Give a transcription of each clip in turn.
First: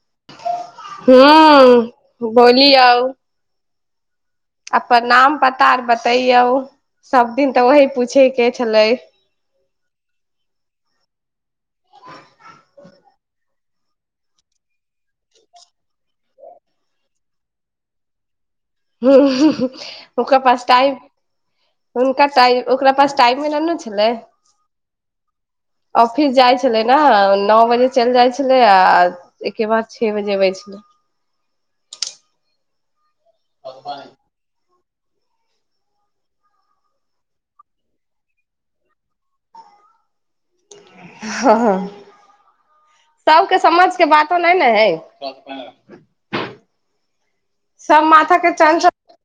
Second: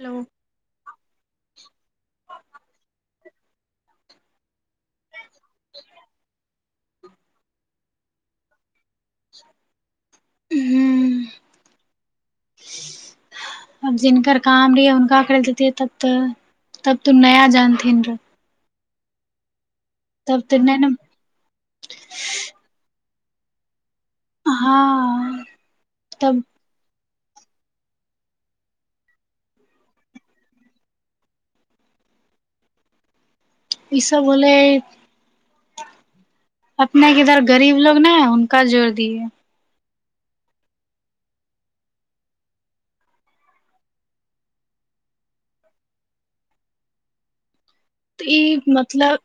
Hello हूं हँ बोली आउ अपन नाम पता आर बतैयो सब दिन तऽ वही पूछेके छलै हुँ अब जिनकर काम रहै हुनका खद देतिै तब तऽ तब तो नया जानथिन रह हुँ हुँ ह ओकरा पास नहि ने टाइ हनक ओकरा पास टाइमे मिलल न छै हँ अफिस तब जाइै छलय न नओ बजे चलि जाइ छलै आ एहिके बाद छओ बजेबै छल ईस बोलै अपने इधर गरीब लोकोग ने उनका जोर दियए ह सबके समझ के बातो नहि ने है सब तऽ माथा ई के चं मतलब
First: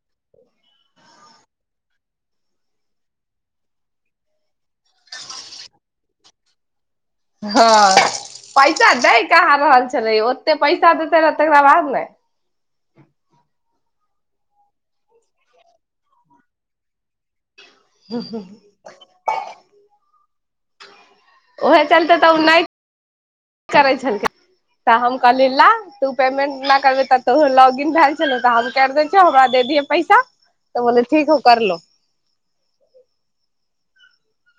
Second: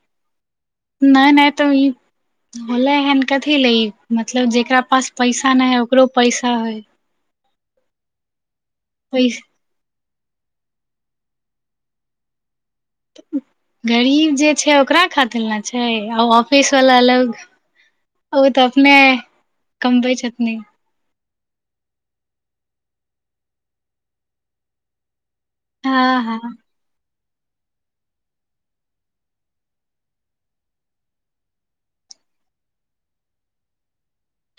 नहि नहि तऽ ई होलै हन कथी ले ई मतलब जेकरा पास पैसा नहि है ओकरो पैसा हइ हँ पैसा दै पैस कहाँ रहल छै ओते पैसा देते रह तकरा बाद ने गरीब जे छै ओकरा खातिर ने छै आ ऑफिसवला लग ओ तऽ अपने कमबै छथि नहि ओहे चलते तऽ नहि करै छलखिन तऽ हम कहलिय ला तू हँ हँ पेमेंट न करबै लॉगिन भेल त हम हम दिय पैसा तऽ ठीक हो करलो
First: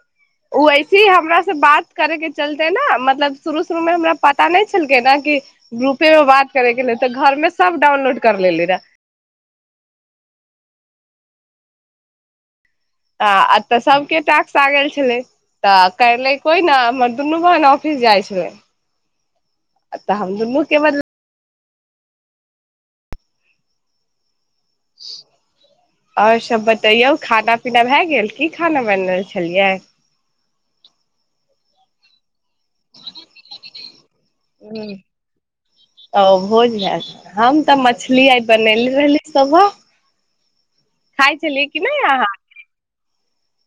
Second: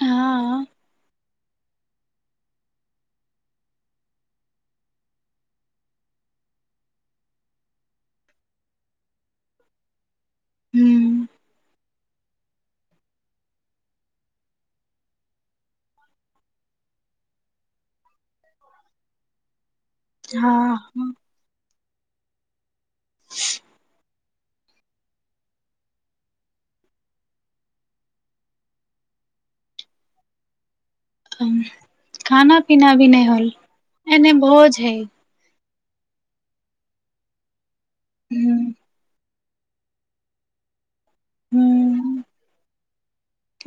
हँ ओ वैसे ही हमरासँ बात करयके चलते ने मतलब शुरू शुरूमे हमरा पता नहि छलकै ने कि ग्रुपेमे बात करयके लेल तऽ घरमे सभ डाउनलोड कर लेली रहै हहुँ आ ए तऽ सभके टैक्स आ गेल छलै तऽ करलै कोई ने हमर दुनू बहन ऑफिस जाइ छलै अ त हम मुख्य बद हँ आओर सब बतैयौ खाना पीना भए गेल की खाना बनल छलियै खाना पीना भी नहि होल आय एने भोज ह हैय ओ भोज हैय हम त मछली आइ बनेली रहली सबवा खाइ छलियै कि नहि अहाँ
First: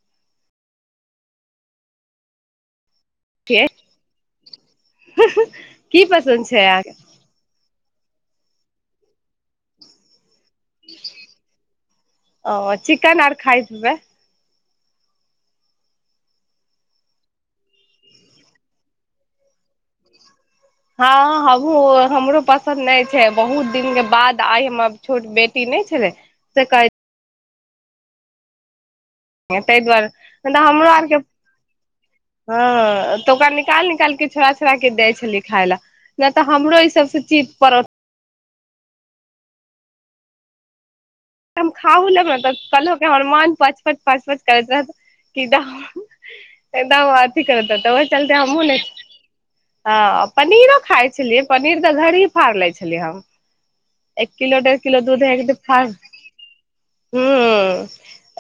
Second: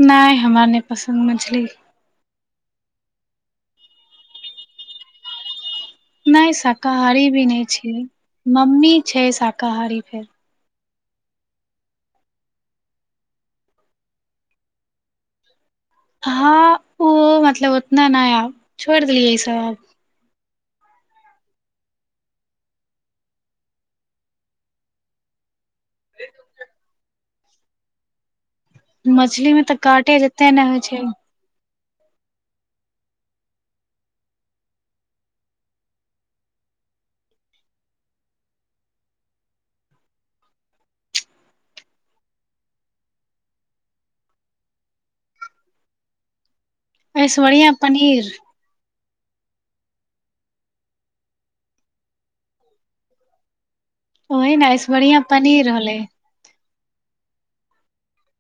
नहि हमरा नहि पसन्द मछली के नहि शाकाहारी भी नहि छी मम्मी छै शाकाहारी फेर ओ चिकेन आर खायत होबेय हँ ओ मतलब उतना नहि आब छोड़ि देलियै ईसभ आब हँ हमूँ हमरो पसन्द नहि छै बहुत दिनके बाद आइ हमर छोट बेटी नहि छलै से कहै मछली मे तऽ ताहि दुआरे काटे जेते नहि तऽ ने होइ हमरो छै आरके हँ तऽ ओकरा निकाल निकाल क छोड़ छोराे दै छलै खााय लए नहि तऽ हमरो ई सभसँ ची पड़ हम खााह लक तऽ कहल हमर मन पचप पचपच करैत रह एकदम अथी करत ऐश्वर्या तऽबह पनीर चलतै हमू ने ह पनीरो खाइ छलियै पनीर तऽ घर ही फाड़ लै छलियै हम एक ओही किलो ने डढ़ किलो ऐश्वर्या दूध ह पनीर फास होलै हुँ हुँ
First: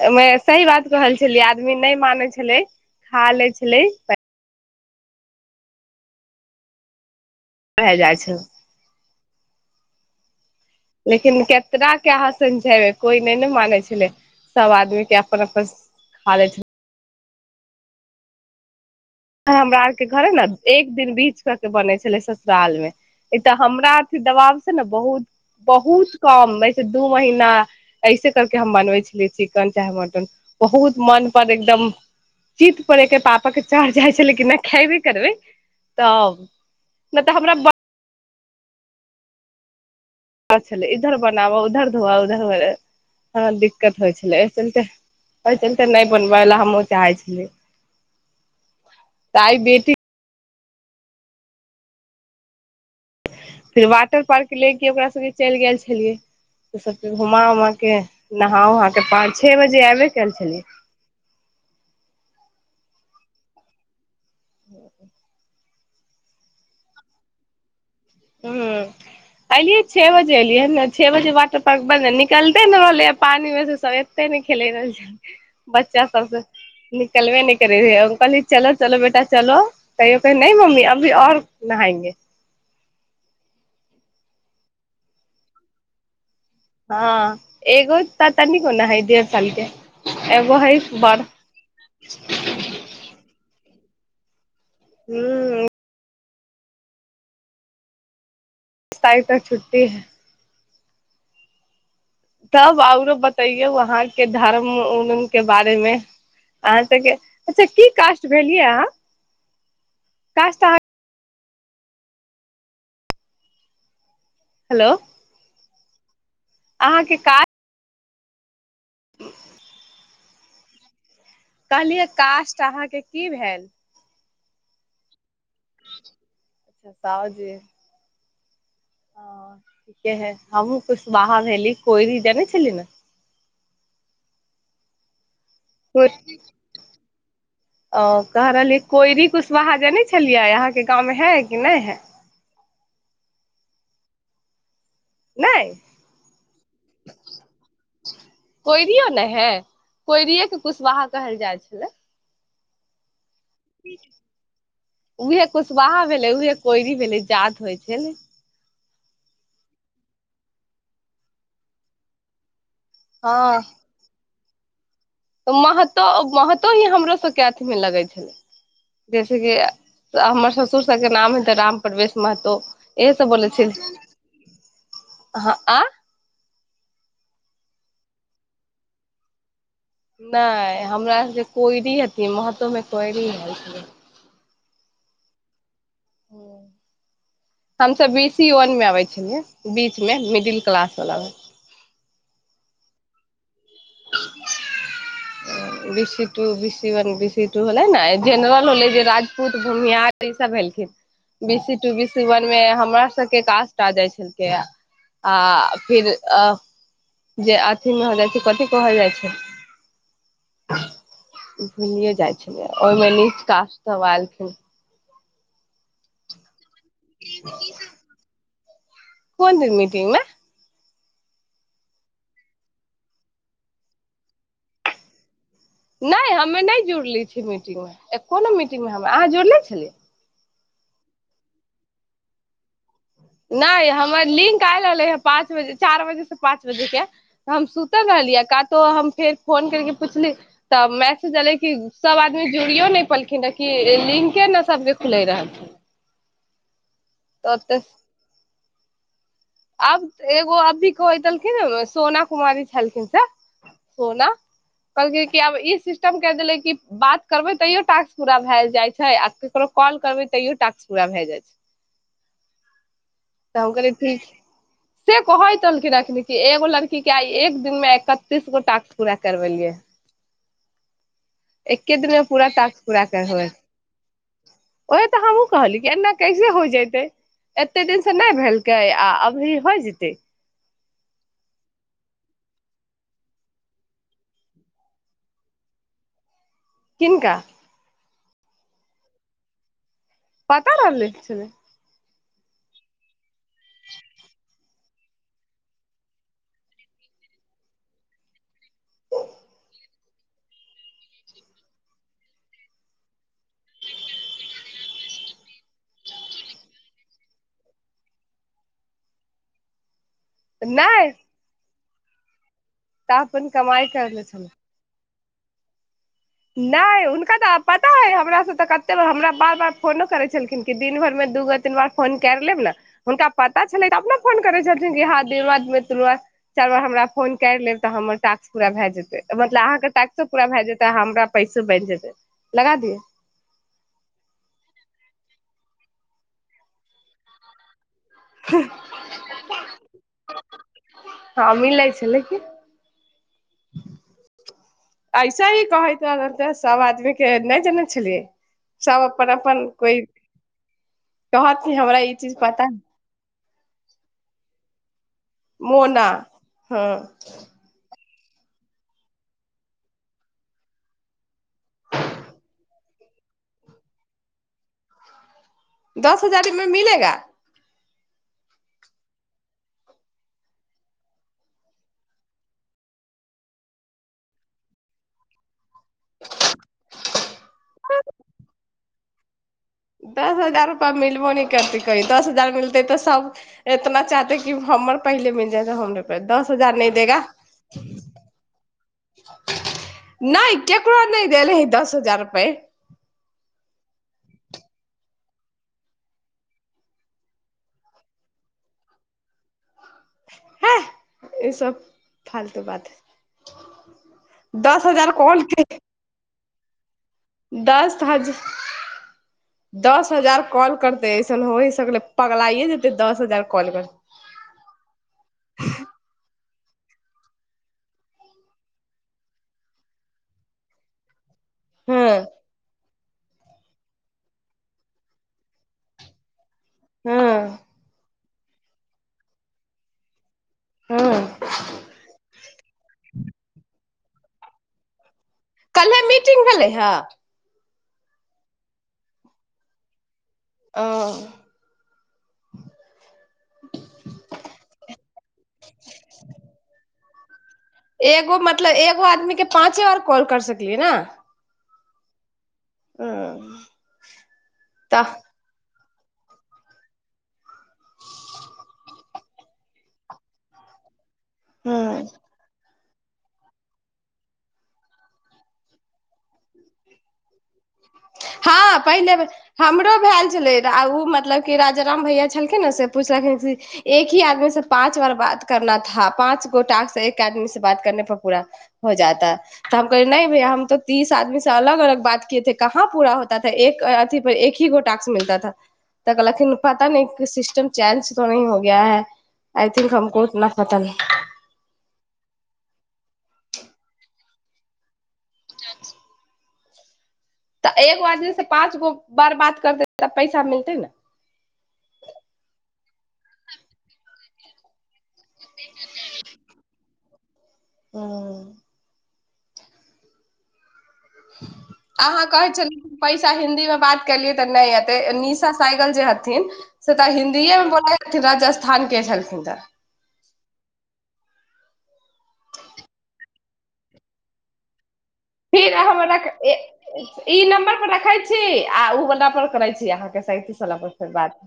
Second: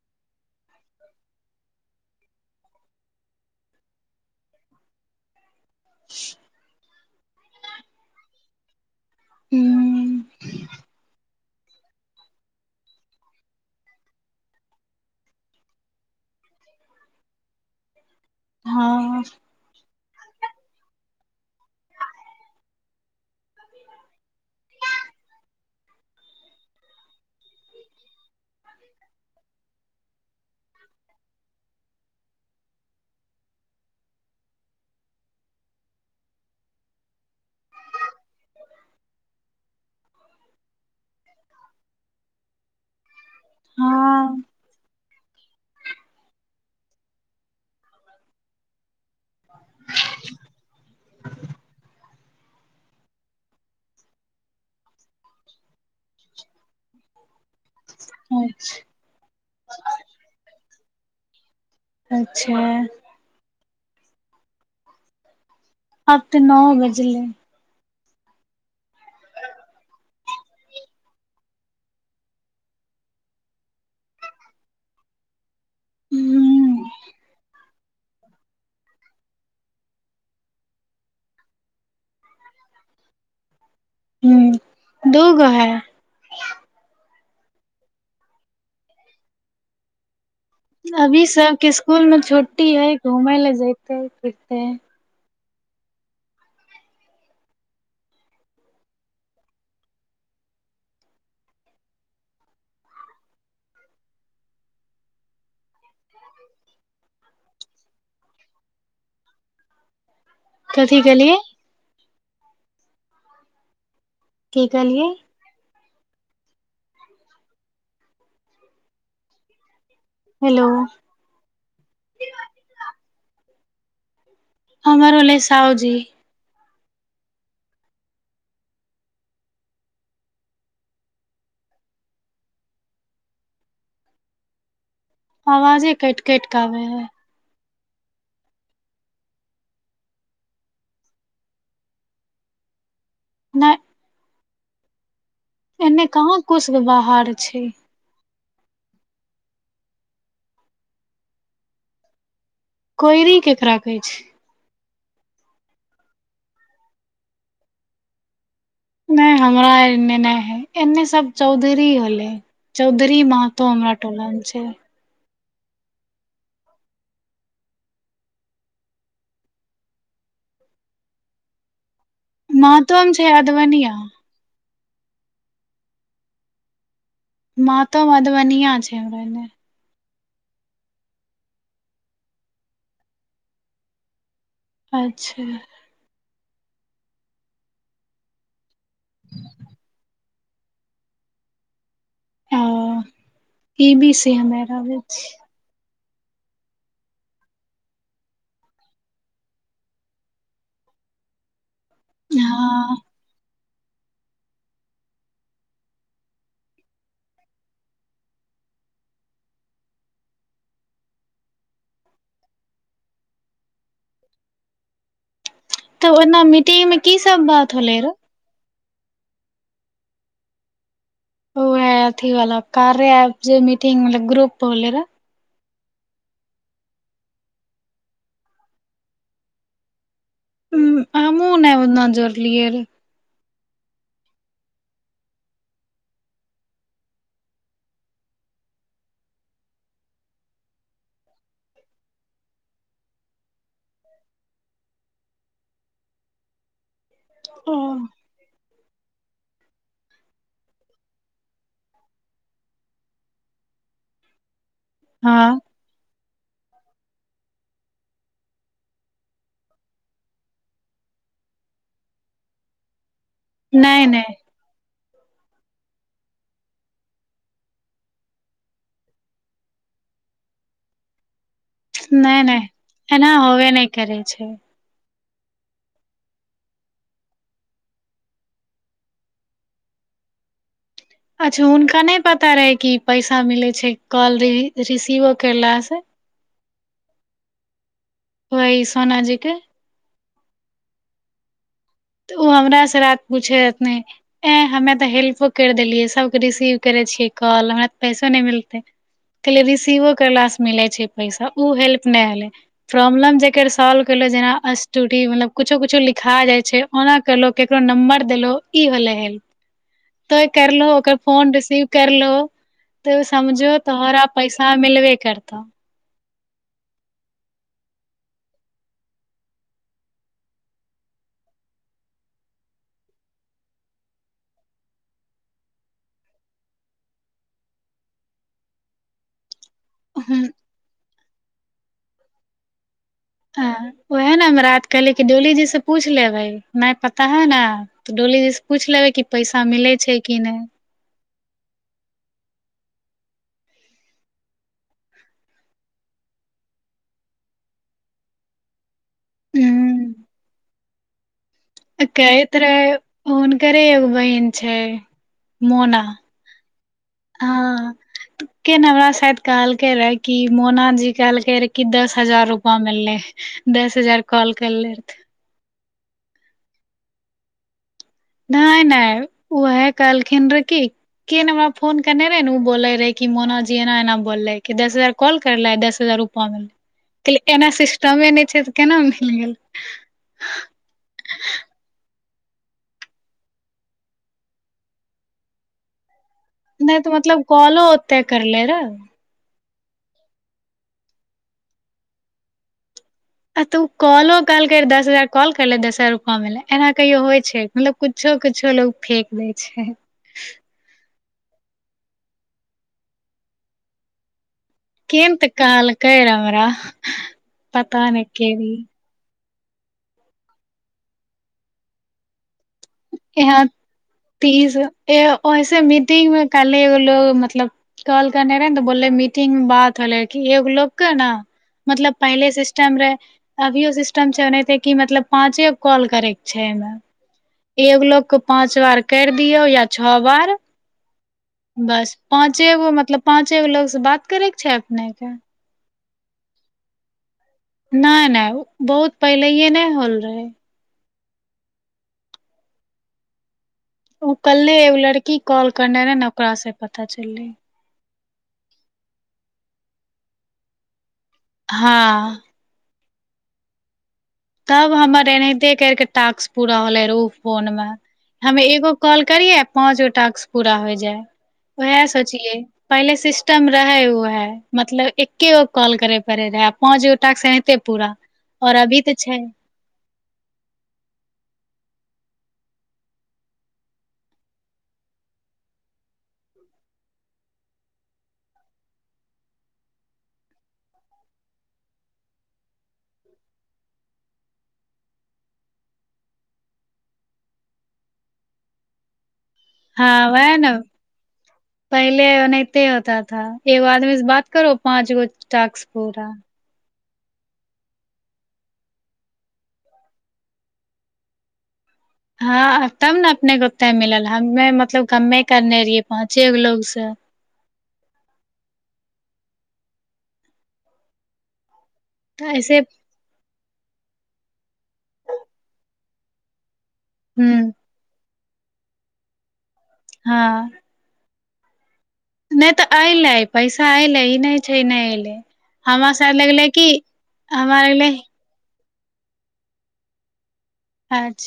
हमे सही बात कहल छलै आदमी नहि मानै छलै खा लै छलै [unintelligible] भ जाइ छैले हुँ लेकिन केितना के अहाँ समझेब कोइ नहि ने मानै छलै सब आदमी के अपन अपन खा लै छल हँ ह हमरा के घर है ने एक दिन बीच कर के बने छले ससुराल मे ई तऽ हमरा अथी दबाव से ने बहुत बहुत कम से दू महीना ऐसे करके हम बनवे छलियै चिकन चाहे मटन बहुत मन पर एकदम चित पर एक पापा के चढ़ जाइ छलै कि नहि खेबे करबै तऽ नहि तऽ हमरा ब छलै इधर बनाबऽ उधर धोवऽ उधर दिक्कत होइ छलै हँ एहि चलते एहि चलते नहि बनबै लए हमहुँ चाहै छलिय तइ बेटी फिर वाटर पार्क लेके ओकरा सबके चलि गेल छलियै त सबके घुमा उमा के नहाओ अच्छा उहाँके पाँच छओ बजे आबे कल छलियै अच्छा ह आब त नओ बजले हुँ एलियै छे बजे एलियै ह ने छे बजे वाटर पार्क बन्द निकलते ने रहलै पानिमे सब एते नहि खेले रहल बच्चा हम सब से निकलबे ने करे ह अंकल ह चलो चलो बेटा चलो कहियो की नहि मम्मी अभी आऔर नहाएंगे हुँ दूगो है हँ एगो ताता नहि कोन है देढ़ सालके अभी सबके स्सकुल में छुट्टी है घूमय ले ज तऽ कते हू आय तक तक छुटी है तब आओरो बतैयौ अहााँके धर्म उ के बारेमे अहाँ सबके अच्छा की क्ट भेलियै अहाँ कास्ट अहाँ कथी गेल्हिन की हेलो कहलिन अहाँके कास्ट हुँ हेलो कहलियै कास्ट अहाँके की भेल हमर रहलय सावजी साहउ जी ओ ठीके है हमहूँ कुशवाहा भेली कोइरी जान छली ने आवाजे कट कोइ कटिक आवे है ओ कह रहलियै कोइरी कुशवाहा जेने छलियै अहाँके गाँवमे है कि नहि है नहि नहि एन्ने कहाँ कुशवाहा आओर छै कोइरिय ने है कोइरिियेके कुशवाहा कहल जाइ छलै कोइरि केकरा कहै छै उहे कुशवाहा भेलै उएहे कोइरी भेलै जात होइ छै ने नहि हमरा एने नहि है एने सब चौधरी होलै चौधरी महतो हमरा टोला मे छै छै त महतो महतो ही हमरो सबके अथीमे लगै छलै जैसेक हमर ससुर सबके नाम हे ते राम परवेश महतो छै अधवनिया हँ आ महतो मधुबनिया छै हमरा एने नहि हमरा जे कोइरी हथिन महतो मे कोइरी हथिन अच्छा हमस बी सी वन मे आबै छलियै बीच मे मिडिल क्लास वला ओ ई बी सी हमे आर आबै छिय B two B C one B C two होलै ने जेनरल होलै जे राजपूत भुमियहार ई सब भेलखिन B C two B C one मे हँ हमरा सबके कासट कटा जाइ छलै आ फिर जे अथी मे हो जाइ छै कथ कहल जाइ छै भुलियए जाइ छलै ओहिमे नीच काास सब एयलखिन तऽ ओना मि मिट्टी मे की सब बात होले रय कोन दिन मीटिंगमे ओ ह अथीवला कार्या रह मीटिंग मतलब ग्रुप बोल रह नहि हमे नहि जुड़ले छियै मीटिंगमे एको नहि मीटिंगमे हम अहाँ जुड़ले छलियै हुँ आ मू नहि उहि दिना जुड़लिइ नहि हमर लिंक आय रहलै हे पाँच बजे चार बजेसँ पाँच बजेके तऽ हम सुतल रहलियै कातो हम फेर फोन करिक पुछली तऽ मैसेज एलै कि सभ आदमी जुड़ियो नहि पलखिन रह कि लिंके ने सभके खुलै रह तऽत ओ आब एगो अब भी कहैतेलखिन सोना कुमारी छलखिन से सोना कहलक कि आब हँ ई सिस्टम कहे छैलय द कि बात करबै तैयो टास्क पूरा भए जाइ छै आ ककरो कॉल करबै तैयो टास्क पूरा भए जाइ छै तब हम कहली नहि ठीक नहि छै से कहैतलखिनखन एगो लड़की के आइ एक दिन मे एकतीस गो टास्क पूरा करबेलियै एके दिन मे नहि पूरा नहि टास्क पूरा एना करबै होबे नहि करै छै ओहे तऽ हमहूँ कहलिय कि एना कैसे हो जतै एते टेंशन नहि भेलकै आ अभी हो जतै अच्छा हुनका नहि पता रहै कि पैसा मिलै छै कॉल रिसीवो करलासँ कििनका ओहि सोना जी के पता रहलय की छलय तऽ ओ हमरासँ रात पूछैत रहथिन एँ हमे तऽ हेल्पो करि देलियै सभके रिसीव करैत छियै कॉल हमरा तऽ पैसो नहि मिलतै कहलियै रिसीवो करलासँ मिलैत छै पैसा ओ हेल्प नहि भेललै प्रॉब्लम जकर सॉल्व कलहुँ जेना अटूटी मतलब किुछो किुछो लिखा जाइत छै ओना कलो केकरो नम्बर देलो ई होले हेल्प तो करलहो नहि ओकर फोन रिसीव कैरलो त तऽ अपन समझो कमाइ करले तोहरा छलै पैसा मिलबे कैरतोहँ नहि हुनका तऽ पता हइ हमरासँ तऽ कतेक हमरा बार बार फोनो करैत छलखिन कि दिन भरिमे दू बेार तीन बार फोन कर लेब ने हुनका पता छलै तऽ अपने फोन करैत छलखिन कि हँ द बार तीन बार चारि बार हम फोन करि लेब तऽ हमर टास्क पूरा भए जेतै मतलब अहाँ ताक्सो पूरा भए जेतै हम परा पैसे बैठ जेतै लगा दिये हँ उएह ने हम रात कहली कि डोलीजी से पूछ लेबै नहि पता है न तऽ डोलीजीसँ पूछि लेबै कि पैसा मिलै छै कि नहि हँ मिलै छलय की ऐसा ही कहैत रहले सब आदमी के नहि जानै छलियै सब अपन अपन कोइ कहत कि हमरा ई चीज कहैथ पता है। रहैत हुनकरे बहिन छै मोना हँ के ने हमरा साायद कहलकै रहए कि मोना जी कहलकै रहे कि दस हजार रुपा मिललै दस हजार कॉल करले रह दस हजारमे मिलेगा नहि नहि उह कहलखिन रहे कि के नहि हमरा फोन केने रहे ने ओ बोले रहे कि मोनाजी एना एना बोलले कि दस हजार कॉल करलेस दस हजार रुपा ऐना सिस्टम ए नहि छै केना मिल गेल दस हजार रुपा मिलबो नहि करतै कही दस हजार मिलतै तऽ सब एतना चाहते कि हमर पहिले मिल जायत हमरे पे दस हजार नहि तऽ देगा मतलब कॉलो ओते करले रह नहि क क नहि देले हय दस हजार रुपै आ तऽ ओ कॉलो कहलकै दस हजार कॉल करले दस हजार रुपआ मे ले एना कहियो होइ छै मतलब कुछो कुछो लोग फेेक दै छै हँ ईसब फालतू बात दस हजार केहेन कॉल तऽ के कहलकै रहे रा दस हजार दस हजार कॉल करते ऐसन हो ह सगले पगलाइए दस हजार यहाँ कॉल कर तीज ऐसे मीटिंग मे कलिह एगो लोग मतलब कॉल करने रहे ने तऽ बोलले मीटिंगग मे बात होले एगो लोगके ने मतलब हँ पहिले सिस्टम रहै अभियो सिस्टम छै ओनाहिते कि मतलब पाँचे कॉल करैके छै एहि मऽ हँ एगो लोग को पाँच बार करि दियऔ या छ बार हँ बस पाँचे गो मतलब पाँचेगो लोग से बात बात करैके छै अपने कऽ कल्हे मीटिंग भेलै हे नइ नइ बहुत पहिलयै नइ होल रहे ओ उ कल्हे एगो लड़की कॉल करने ने ओकरा सँ पत पता चललैय एगो मतलब एगो आदमी के पाँचे बार कॉल कर सकलियै न हँ ओ तब हमर एनाहिते कर के टास्क पूरा होले रहै उ फोन मे हमे एगो कॉल करियै पाँच गो टास्क पूरा हो जाय वहै हँ सोचियै पहिले सिस्टम रहे वहे मतलब एके गो कॉल करे पड़े रहै आ पाँच गो टाक्स एनाहिते पूरा आउर अभी तऽ छै हमरो भेल छले उऽ मतलब की राजा राम भैया छलखिन नऽ से पूछलखिन से की एक ही आदमी से पाँच बार बात करना था पाँच गो टाक्स एक आदमी से बात करने पर पूरा हो जाता तऽ हम कहली नइ भैया हम तो तीस आदमी से अलग अलग बात किए थे। कहाँ पूरा होता था एक अथी पर एक ही गो टाक्स मिलता था तऽ कलखिन पता नइ की सिस्टम चेंज तो नहि हो गया है आई थिंक हँ हमको उतना वैह न पता नहि पहिले ओनाहिते होता था एगो आदमी से बात करो पाँच गो टास्क पूरा तऽ एक आदमी सँ पाँच गो बार बात करते तऽ पैसा मिलते न हँ तब ने अपने के ओते मिलल हमे मतलब कमे करने रहिये पाँचे गो लोग सँ सँ ओ [unintelligible] अहाँ कहै तऽ ऐसे छलीह की पैसा हिन्दी मे बात केलियै तऽ नहि य निशा साइकल जे हथिन से तऽ हूँ हिन्दीए मे बोलैथिन राजा स्थान के छलथिन्ह तऽ हँ नहि तऽ ऐले पैसा ऐले ई नहि छै नहि ऐले फिर हम रक ई नम्बर हमरा पर लगलै रखै छी आ ऊ बला पर करै छी अहाँके सैतिस अचछ